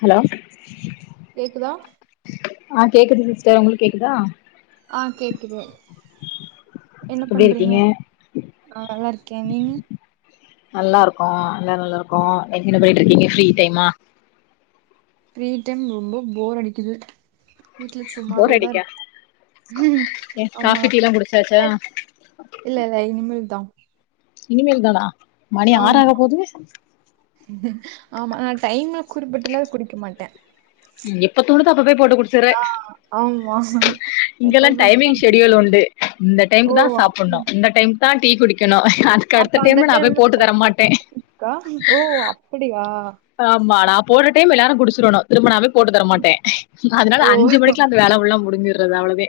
Hello கேக்குதா ஆ கேக்குது சிஸ்டர் உங்ளுக் கேக்குதா ஆ கேக்குது என்ன எப்டி பண்றீங்க இருக்கீங்க ஆ நல்லா இருக்கே நீங்க நல்லாருக்கோ எல்லாரு நல்லாருக்கோ எங்கன போய்ட்டுருக்கீங்க ஃப்ரீ டைமா ஃபிரீட்டைம் ரொம்ப போரடிக்குது வீட்ல போர் சும்மாவேதா அடிக்கா இருக்கே ம்ம்ம் ஏ ஆமா காஃபி டீ எல்லா குடிச்சாச்சா இல்ல இல்ல இனிமல் தா இனிமேல் தானா மணி ஆறாக ஆமா போகுது ஆமா நா டைம்ல குறிப்பிட்டுலா குடிக்க மாட்டே எப்பத்தோனுதோ அப்ப போயி போட்டு குடுச்சுரே அம்மா மேஷ இங்கலா டைமிங் ஷெடியூலுண்டு இந்த ஓ டைமு தா சாப்டணூ அப்டி இந்த டைமு தா டீ குடிக்கணு அதுக்டுத்த டைமு நா போயி போட்டு தர மாட்டே க்கா ஓ அப்டியா ஆமா நா போற டைம் எல்லாரு குடுச்சிரெணு திருமணாவே போட்டு தரமாட்டே ஓ திரும்புஅதுனால அஞ்சு மணிக்குலா அந்த வேல உள்ளா முடுஞ்சறது அவ்ளோதே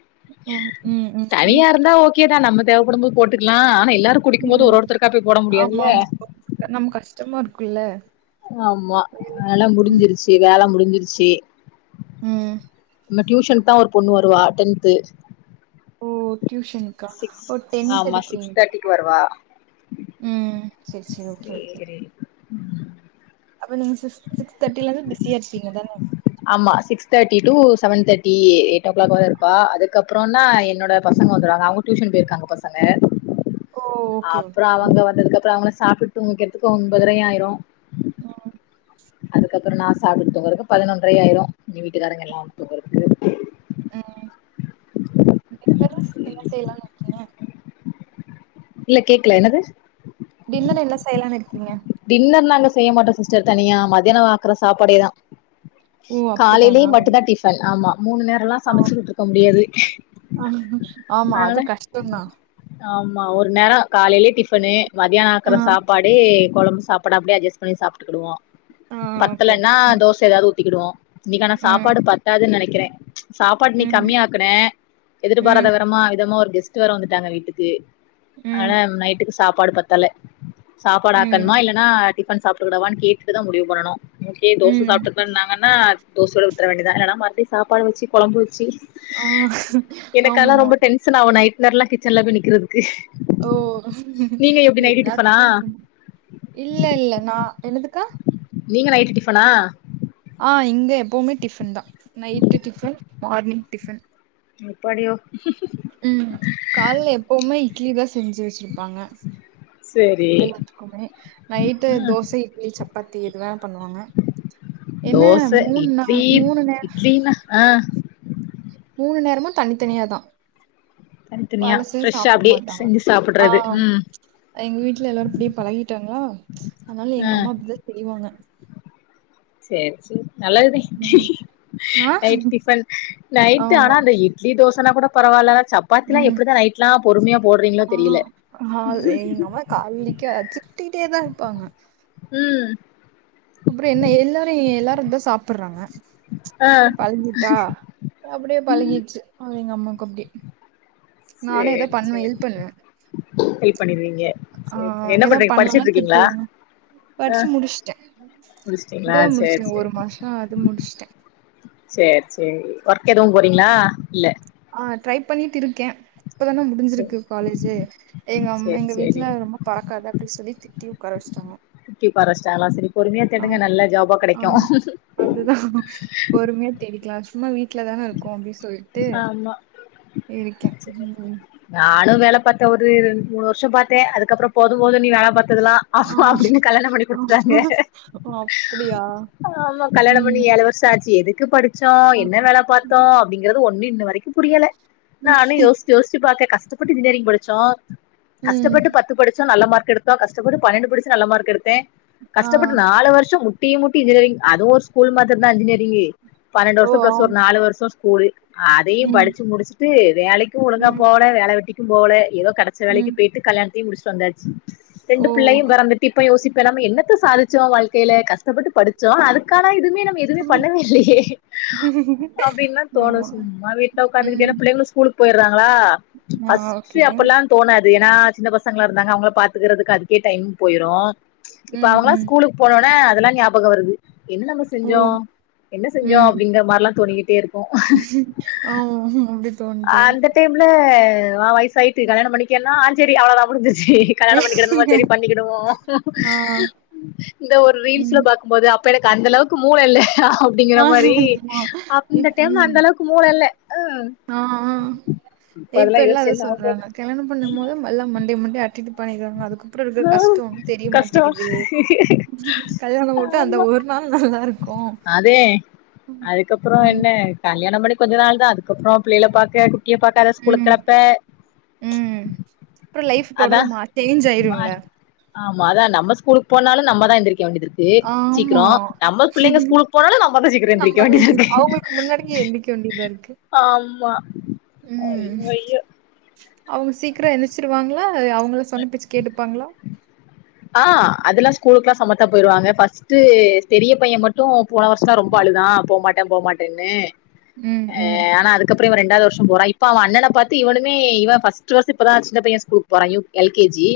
ம் ம் ம் ம் தனியாருந்தா ஓகேதா நம்ம தேவப்படுபோது போட்டுக்லா ஆனா எல்லாரூ குடிக்குபோது ஒருஒருத்தருக்கா போய் போட முடியாதுல அது நம்கு கஷ்டமா இருக்குல்ல ஆம்மா அதலா ம் முடிஞ்சிருச்சு வேல முடிஞ்சிருச்சு ம் நம்ம டியூஷனு தா ஒரு பொண்ண வருவா டென்து ஓ டியூஷன்கா சிக்ஸ் ஓ டென்த் ஆமா சிக்ஸ் எடுக்குறீங்களா தேர்ட்டிக்கு வருவா ம் சேரி சேரி ஓகே ஓகே அப்ப நீங்க சிஸ் சிக்ஸ் தேட்டிலருந்து பிஸியா இருப்பீங்க தான ஆமா சிக்ஸ் தேட்டி டூ செவன் தேட்டி எயிட் ஓ க்ளாக் வர இருப்பா அதுக்கப்புறன்னா என்னோட பசங்க வந்துருவாங்க அவ்ங்க டியூஷன் போய்ருக்காங்க பசங்க ஓ ஓகே அப்றோ ஓகே அவங்க வந்ததுக்கப்றோ அவங்கள சாப்ட்டு தூங்கவக்கிறதுக் ஒன்பதரையாயுரு ம் அதுக்கப்பறோ நா சாப்ட்டு தூங்கறக்கு பதினொன்றரையாயிரு எங்க வீட்டுக்காரங்க எல்லாந்தூங்கறக்கு ம் என்னடா என்ன செய்லானு [unintelligible] இல்ல கேக்ல என்னது டின்னரு என்ன செய்யலானு இருக்கீங்க டின்னர்லா நாங்க செய்ய மாட்டோ சிஸ்டர் தனியா மதியானோவாக்குற சாப்பாடே தா ஓ காலைலே அப்டித்தானா மட்டுந்தா டிஃபன் எல்லா ஓ சமச்சுகுட்டிற்க இருக்க முடியாது ஆ, ஆமா அது அதனால கஷ்டந்தா ஆம்மா ஒரு நேரோ காலைலே டிஃபனு மதியானோ ஆ ஆக்குற சாப்பாடே கொழம்பு சாப்டாப்படியே அட்ஜஸ் பண்ணி சாப்ட்டுகிடுவோ ஆ ஓகே பத்தலனா ஓகே தோச ஏதாவ்து ஊத்திகிடுவோ இன்னைக்கான சாப்பாடு ம் பத்தாதுனு நெனைக்கிறே ச் சாப்பாடின்க்கி ம் கம்மியாக்குன ம் எதிர்பாராதவரமா விதமா ஒரு கெஸ்ட் வேர வந்துட்டாங்க வீட்டுக்கு ம் ஆனா நைட்டுக்கு சாப்பாடு பத்தல சாப்பாடு ம் ஆக்கணுமா ம் இல்லனா டிஃபன் சாப்டு சுடவானு கேட்டு தா முடிவு பண்ணனு இட்லி தோச ம். சாப்ட்டுபேன்னாங்க கனா தோசயோடு விட்ற வேண்டிதா ஏனா மறுபடி சாப்பாடு வச்சு கொழம்பு வச்சு ஆ ஆம்மா டென்ஸனாவூ நைட்டு நேரலா கிச்சன்ல போயி நிக்கிறதுக்கு ஓ ம்கு நீங்க எப்டி நைட்டு டிஃபனா எல்லாத்துக்கு இல்ல இல்ல நா என்னதுக்கா நீங்க நைட்டு டிஃபனா ஆ இங்க எப்போமே டிஃபன் தா நைட்டு் டிஃபன் மார்னிங் டிஃபன் எப்பாடியோ ம் கால்ல எப்போமே இட்லி தா செஞ்சு வச்சுருப்பாங்க சேரி எல்லாத்துக்குமே நைட்டு ம் தோசை இட்லி சப்பாத்தி இது வே பண்ணுவாங்க என்ன தோச மூணு நா இட்லி மூணு நேர இட்லினா ஆ மூணு நேரமு தனித்தனியா தா தனித்தனியா பழசே ஃப்ரெஷ்ஷா சாப்ட அப்டியே மாட்டாங்க செஞ்சு ஆ சாப்புட்றது ம் எங்க வீட்ல எல்லாரு இப்டியே பழகிட்டாங்களா அதனால ஆ எங்க அம்மா அப்டித்தா செய்வாங்க சேரி சேரி நல்லதுதே ம் ஆ நைட் டிபன் நைட் ஆமா ஆனா அந்த இட் இட்லி தோசனா கூட பரவால்ல சப் பாத்திலா ம் எப்டிதா நைட்லா பொறுமையா போடுறீங்களோ ஆ தெரியல கூட்டிட்டே தா இருப்பாங்க ம் அப்புறோ என்ன எல்லாரு எல்லாரு தா சாப்பர்றாங்க ஆ அப்டி பழங்கிட்டா அப்டியே பழகிடுச்சு அவங் எங்க அம்மாக்கு அப்டி நானே ஏதோ சேரி பண்ணுவே சேரி இது பண்ணுவே ஹெல்ப் பண்ணிருவீங்க ஆ சேரி சேரி என்ன ஏதாவ் பண்றீங்க பண்லனா படிச்சுட்டு இருக்கீங்களா திட்டுவாங்க ஆ படிச்சு முடிச்ட்டே முடிச்சுட்டீங்களா இப்பதா சேரி முடிச்சே சேரி ஒரு மாச அது முடிச்ட்டே சேரி சேரி ஒர்க் எதுவு போறீங்களா இல்ல ஆ ட்ரை பண்ணிட்டு இருக்கே இப்பதான சேரி முடிஞ்சிருக்கு காலேஜ்ஜு எங்க அம் சேரி எங்க சேரி வீட்ல ரொம்ப பறக்காத அப்டி சொல்லி திட்டி உக்காரவச்சுட்டாங்க திட்டி உக்காரவச்சுட்டாங்களா சரி பொறுமையா தேடுங்க நல்ல ஜாபா கெடைக்கு அப்டிதா பொறுமையா தேடிக்லா சும்மா வீட்ல தான இருக்கோ அப்டி சொல் ட்டு ஆமா இருக்கே ம் நானும் வேல பாத்தே ஒரு ரெண்டு மூணு வருஷ பாத்தே அதுக்கப்ற போது போது நீ வேல பாத்ததலா ஆ அப்பறோ அப்டியா ஆமா கல்யாண பண்ணி ம் ஏழு வருஷ ஆச்சு எதுக்கு படிச்சோ ஆ. என்ன வேல பாத்தோ அப்டிங்கறது ஒன்னு இன்ன வரைக்கு புரியல நானு யோசிச்சு யோசிச்சு பாக்க கஷ்டப்பட்டு இன்ஜினியரிங் படிச்சோ கஷ்டப்பட்டு ம் பத்து படிச்சு நல்ல மார்க் எடுத்தோ கஷ்டப்பட்டு பன்னெண்டு படிச்சு நல்ல மார்க் எடுத்தே ஆ கஷ்டப்பட்டு நாலு வருஷ முட்டி முட்டி இன்ஜினியரிங் அதுவு ஒரு ஸ்கூல் மாதிரி தா இன்ஜினியரிங்கு பன்னெண்டு ஓ வருஷ ஆ பிளஸ் ஒரு நாலு வருஷ ஸ்கூலு அதயு ம் படிச்சு முடிச்சுட்டு வேலைக்கு ஒழுங்கா ம் போல வேல வெட்டிக்கு போல எதோ கடச்ச வேலைக்கு ம் போயிட்டு கல்யாண தயு முடிச்சட்டு வந்தாச்சு ரெண்டு ஓ பிள்ளையு பெறந்துட்டு இப்ப யோசிப்ப நம்ம என்னத்த சாதிச்சோ வாழ்க்கைல கஷ்ட ப்பட்டு படிச்சோ அதுக்கான எதுமே நம்ம எதுவுமே பண்ணவே இல்லயே அப்டின்லா தோணு ஆமா சும்மா வீட்ல உட்காந்துக்கிட்டு ம் என்னா பிள்ளைங்களு ஸ்கூலுக்கு போயிறாங்களா ஆ ஃபர்ஸ்ட் ஓகே அப்பல்லா தோணாது ஏன்னா சின்ன பசங்களா இருந்தாங்க அவங்கள பாத்துக்குறதுக்கு அதுக்கே டைம் போய்ரு இப்ப ம் அவங்களா ம் ஸ்கூலுக்கு போனோனே அதெல்லா ஞாபக வருது என்ன நம்ம ஓ செஞ்சோ என்ன செஞ்சோ அப்டிங்கிற மாரிலா தோணிக்கிட்டே இருக்கு ஆமா மா அப்டி தோணுதே அந்த டைம்ல ஆ வயசு ஆயிட்டு கல்யாண பண்ணிக்கேனா ஆஞ் சரி அவ்ளோ தா முடிஞ்சிருச்சு கல்யாண பண்ணிக்கிடனுமா சரி பண்ணிக்கிடுவோ ஆ இந்த ஒரு ரீல்ஸ்ல ம் பாக்குபோது அப் ப்ப எனக்கு அந்த அளவுக்கு மூள இல்ல அப்டிங்கிற ஆ மாரி ஆமா இந்த இப் டைம்ல ம் அந்த அளவுக்கு மூள இல்ல ம் ஆ ஆ இப்ப எல்லா அத என்ன ஆவ போது சொல்றாங்க கல்யாண பண்ணு போது நல்லா மண்டைய மண்டைய ஆட் இது பண்ணிக்கோங்க அதுக்கப்ற இருக்குற ஆ கஷ்ட வந்து தெரிய கஷ்டோ மாட்டேக்குது கல்யாண ஓட்டு அந்த ஆமா ஒரு நாள் நல்லாருக்கு அதே அதுக்கப்ற என்ன கல்யாண பண்ணி கொஞ்சோ நாள் தா அதுக்கப்ற பிள்ளைகள பாக்க குட்டிய பாக்க அத ஸ்கூலுக்கு ம் கெளப்ப ம் அப்ற லைஃப் அதா டோட்டலா மா சேஞ்ச் ஆயிருல ஆமா அதா நம்ம ஸ்கூலுக்கு போனாலு நம்ம தா எந்திரிக்க வேண்டியதுருக்கு ஏ சீக்கிர ஆமா நம்ம பிள்ளைங்க ஸ்கூலுக்கு போனாலு நம்மதா சீக்கிர எந்திரிக்க வேண்டியதா இருக்கு முன்னாடிக்கு எந்திரிக்க வேண்டியதா இருக்கு ஆமா ம் ஐயோ ஐயோ அவங்க சீக்கிர எந்திச்சிருவாங்ளா அவங்கள சொன்னப்பேச்சு கேட்டுப்பாங்ளா ஆ அதெல்லா ஸ்கூலுக்லா சமத்தா போயிருவாங்க ஃபர்ஸ்ட் பெரிய பைய மட்டு போன வருஷ தா ரொம்ப அழுதா போமாட்டே போமாட்டேன்னு ம் ஆ ம் ஆனா அதுக்கு அதுக்கபற இவன் ரெண்டாவது வருஷ போறா இப்ப அவ அண்ணனை பாத்து இவனுமே இவன் ஃபர்ஸ்ட் ஃபர்ஸ்ட் இப்பதா சின்ன பைய ஸ்கூலுக் போறா யு எல்கேஜி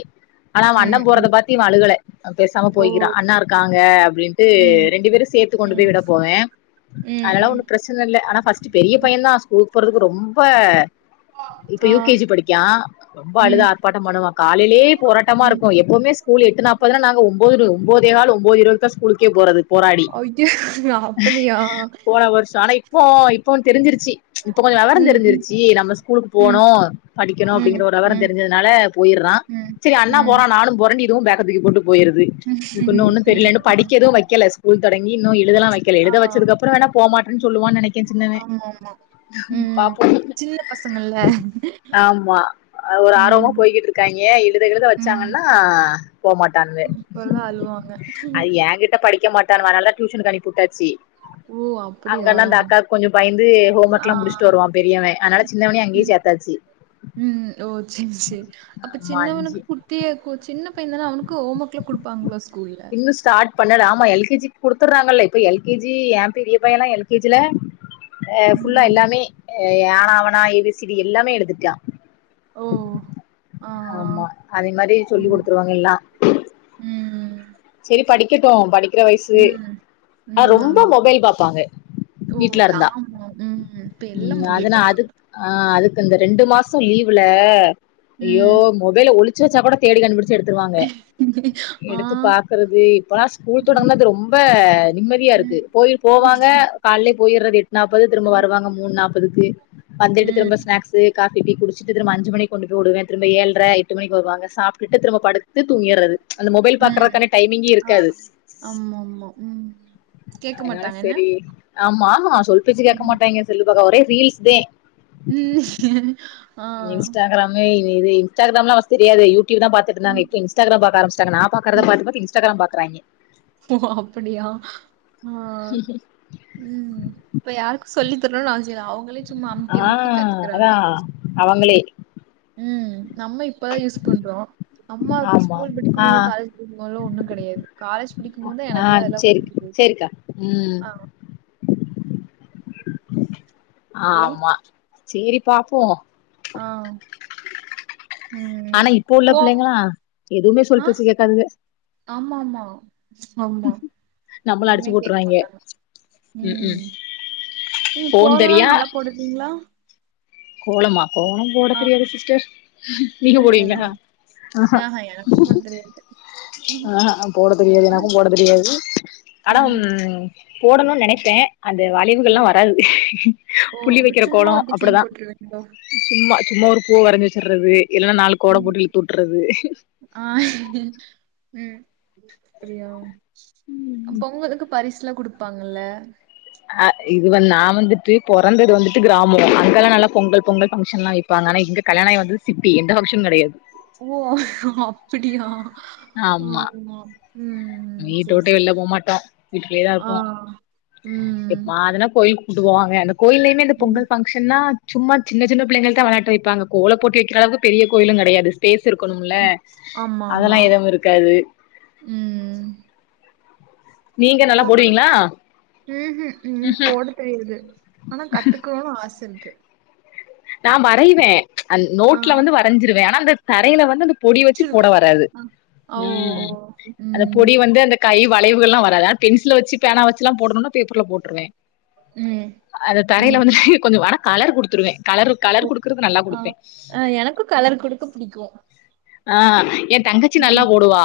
ஆனா அவ அண்ண ம் போறத ம் பாத்து இவ அழுகல பேசாம ஓ போய்கிறா அண்ணா இருக்காங்க அப்டின் இது ம் ரெண்டு பேரு சேத்து கொண்டு ம் போய் விட போவே ம் அதனால ம் ஒன்னு பிர ச்சனை இல்ல ஆனா ஃபர்ஸ்ட் பெரிய பைய ம் தா ஸ்கூல்க்கு போறதுக்கு ரொம்ப இப்ப ஆ யூகேஜி படிக்கா ரொம்ப அழுது ம், ஆர்ப்பாட்ட பண்ணுவா காலைலயே போராட்டமா ம். இருக்கு எப்போமே ஸ்கூல் எட்டு நாப்பதுனா நாங்க ஒன்பது இருவது ஒன்பதே கால் ஒன்பது இருவதுக்கு தா ஸ்கூலுக்கே போறது போராடி ஐயோ! அப்படியா? போன வருஷ ஆனா இப் ப இப்ப தெரிஞ்சிருச்சு இப்ப கொஞ்ச வெவர ம், தெரிஞ்சிருச்சு நம்ம ஸ்கூலுக்கு ம், ம், போணு படிக்கணு ம், அப்டிங்கிற ஒரு வெவர ம், தெரிஞ்சதுனால போயிறா ம், சேரி அண்ணா ம், போறா நானு போறேன்னு இதுவு பேக்க தூக்கி போட்டு போயிருது இதுக்கின்னு ம், ஒன்னு தெரில ம். இன்னு ம். படிக்க எது வக்கல ஸ்கூல் தொடங்கி இன்னு எழுதலா வைக்கல எழுத வச்சதுக்கப்பறோ வேன போமாட்டேன்னு சொல்வான் நெனக் ஆமா ஆமா பாப்போ ஆமா ஒரு ஆர்வமா ம், போய்கிட்டுருக் காங்க எழுத கிழுத வச்சாங்கன்னா போமாட்டானுங்க அப்பெல்லா அழுவாங்க எ கிட்ட படிக்க மாட்டானுவ அனாலதா டியூஷனுக்கு அனுப்பிவுட்டாச்சு ஓ அப் அங்கனா அந்த அக்காக்கு கொஞ்ச பயந்து ஹோம் ஆ. ஒர்க்லா முடிச்ட்டு வருவா பெரியவ அனால சின்னவனயு அங்கயே ம், சேத் தாச்சி ம் ஓ சேரி சேரி அப்ப ஆமா அஞ்சு சின்னவனுக்கு குட் ட்டியாருக்கு சின்ன பையன் தானா அவனுக்கு ஹோம் ஒர்க்லா குடுப்பாங்களோ ஸ்கூல்ல இன்னு ஸ்டார்ட் பண்ணல ஆமா எல் கே ஜி க்கு குடுத்தறாங்களே இப்ப எல் கே ஜி ஏ பெரிய பையன்லா எல் கே ஜில அ ஃபுல்லா ம். எல்லாமே ஆனாவனா ஏ பி சி டி எல்லாமே எழுதிட்டா ஓஹோ அ ஆமா அதே மாரி சொல்லி குடுத்துருவாங்க எல்லா ம், சேரி படிக்கட்டு படிக்குற வயசு ம், ஆனா ம். ரொம்ப ஆமா. மொபைல் பாப்பாங்க ஓ வீட்ல இருந்தா ஆமா ம் இப்ப எல்லா ம் மொபைல் அதனா பாக்க அது ஆ அதுக்கு அந்த ரெண்டு மாசோ லீவுல ஐய்யோ ம். மொபைல ஒழிச் ச்சு வச்சா கூட தேடி கண்டுபிடிச்சு எடுத்துருவாங்க ஆ. எடுத்து பாக்குறது இப்பெல்லா ஸ்கூல் ம். தொடங்குனது ரொம்ப நிம்மதியா இருக்கு ம். போயி போவாங்க காலைலே போயிறது எட்டு நாப்பது திரும்ப வருவாங்க மூணு நாப்பதுக்கு வந்துட்டு திரும்ப ம். ஸ்நாக்ஸு காபி டீ குடிச்சுட்டு திரும்ப அஞ்சு மணிக்கு கொண்டு போய்வுடுவே திரும்ப ஏழ்ர எட்டு மணிக்கு வருவாங்க சாப்டுட்டு திரும்ப படு த்து துங்கியறது அந்த மொபைல் பாக்கற ம். க்கான டைமிங்கே ஆ. இருக்காது ஆமாமா. ம். கேட்க அதனால மாட்டாங்க என்ன? செரி ஆமா சொல் பேச்சு கேட்க ம். மாட்டாங்க செல்லு பாக்க ஒரே ரீல்ஸ் தே ம் ஆ. இன்ஸ்டாகிராமு இது இன்ஸ்டாகிராம்லா ஃபர்ஸ்ட் தெரியாது யுடியூப் தா பாத்துட்டு இருந்தாங்க ம். இப்ப இன்ஸ் டாகிரம் பாக்க ஆரம்பிச்சுட்டாங்க நா பாக்கறத பாத்து பாத்து இன்ஸ்டாகிரம் பாக்கறாங்க ஓ அப்டியா ஆ ம் இப்ப யாருக்கு சொல்லி தரணுன்னு அவசிய இல்ல அவங்களே சும்மா அமுத்தி ஆ அமுத்தி கத்துக்குறாங்க அதா அவங்களே ம் நம்ம இப்பதா யூஸ் பண்றோ நம்மா ஆமா ஸ்கூல் ஆ படிக்கும் போது காலேஜ் படிக்கும் போதுல்லா ஒன்னு கெடையாது காலேஜ் படிக்கும் போதுதா ஆ எனக்குல்லா எல்லா சேரி வந்து சேரிக்கா ம் ஹலோ ஆமா சேரி பாப்போ ஆ ம் ஆனா இப்ப உள்ள கோ பிள்ளைங்களா எதுவுமே சொல் பேச்சு கேட்காதுக ஆமாம்மா ஆமா நம்மள எதுமே அடிச்சு கேட்க போட்டுருவாய்ங்க மாட்டாங்க ம் நீங்க ஃபோன் கோவோ தெரியா நல்லா கொடுப்பீங்களா கோலமா கோலம் போட ஆ தெரியாது சிஸ்டர் நீங்க தெரியாதா போடுவீங்களா ஆஹா எனக்கு போட தெரியாது ஆஹா ஆ போட தெரியாது ஆனா எனக்கும் போட தெரியாது அடம் ம் போடணும்னு நினைப்பேன் அந்த ம் வளைவுகள்ல்லாம் வராது ஓ புள்ளி அப்ப வைக்கிற சும்மா கோலம் ஒரு டிசைன் அப்படிதான் [inaudible] சும்மா சும்மா ஒரு பூவ வரஞ்சி வச்சுறது இல்லனா நாலு கோட ம் போட்டு வெட்டி வுட்டுறது ஆ உம் அப்படியா பொங்கலுக்கு பரிசுலாம் குடுப்பாங்கல்ல அ இது வந்து நா வந்துட்டு பொறந்தது வந்துட்டு கிராமம் அங்கெல்லாம் நல்லா பொங்கல் பொங்கல் ஃபங்க்ஷன் எல்லாம் வை ப்பாங்க ஆனா இங்க கல்யாணம் ஆகி வந்து சிட்டி எந்த ஃபங்கஷனும் கிடையாது ஓ அப்படியா ஆமா உம் வீட்ட வுட்டு வெளில போமாட்டோம் வீட்டுக்குள்ளே தான் ஆ இருப்போம் ம் எப்மாதுனா கோயில் விடுவாங்க அந்த கோயிலயுமே இந்த ம் பொங்கல் ஃப ஃபங்ஷன்னா சும்மா சின்ன சின்ன பிள்ளைங்களுக்கு தான் விளையாட்டு வைப்பாங்க கோல போட்டி வைக்கிற அளவுக்கு பெரிய கோயிலும் கிடையாது பிளேஸ் இருக்கணும்ல ம். அதெல்லாம் எதுவும் இருக்காது உம் நீங்க நல்லா போடுவீங்களா உங்களுக்கு உஹும் உம் போட தெரியாது ஆனா கத்துக்கணும்னு ஆச இருக்கு நா வரைவேன் அந்த் ஆ நோட்ல வந்து வரைஞ்சிருவேன் ஆனா அந்த தரையில வந்து பொடி வச்சு போட வச்சுருவேன். வராது ஆ. ஓ! ஓ! உம் அந்த ம். பொடி வந்து அந்த கை வளைவுகள்ல்லாம் வராது ஆனி பென்சில வச்சு பேனா வச்சுல்லாம் போடணும்னா பேப்பர்ல போட்டுருவேன் ம். அந்த தரையில ம். வந்து கொஞ்சோ ஆனா கலர் குடுத்துருவேன் கலர் ஓ! கலர் குடுக்குறது நல்லா ஆ. குடுப்பேன் அ எனக்கும் கலர் குடுக்க பிடிக்கும் ஆ என் தங்கச்சி நல்லா ம். போடுவா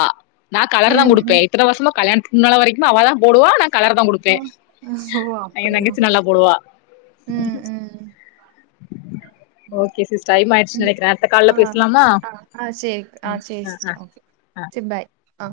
நா கலர் தா ம். குடுப்பேன் ம். இத்தன வருசமா கல்யாணத்துக்கு முன்னால வரைக்கும் அவ தான் போடுவா நா கலர் தான் ஆ. குடுப்பேன் ஓ! அ என் அப்படியா? தங்கச்சி நல்லா போடுவா ம். ம். ஓகே சிஸ்டர் டைம் ஆயிடுச்சு ம். நினைக்கிறேன் அடுத்த கால்ல ஆ. பேசலாமா ஆ. ஆ சேரி ஆ ம் சேரி ஆ சிஸ்டர் ஓகே ஆ சேரி பாய் ஆ.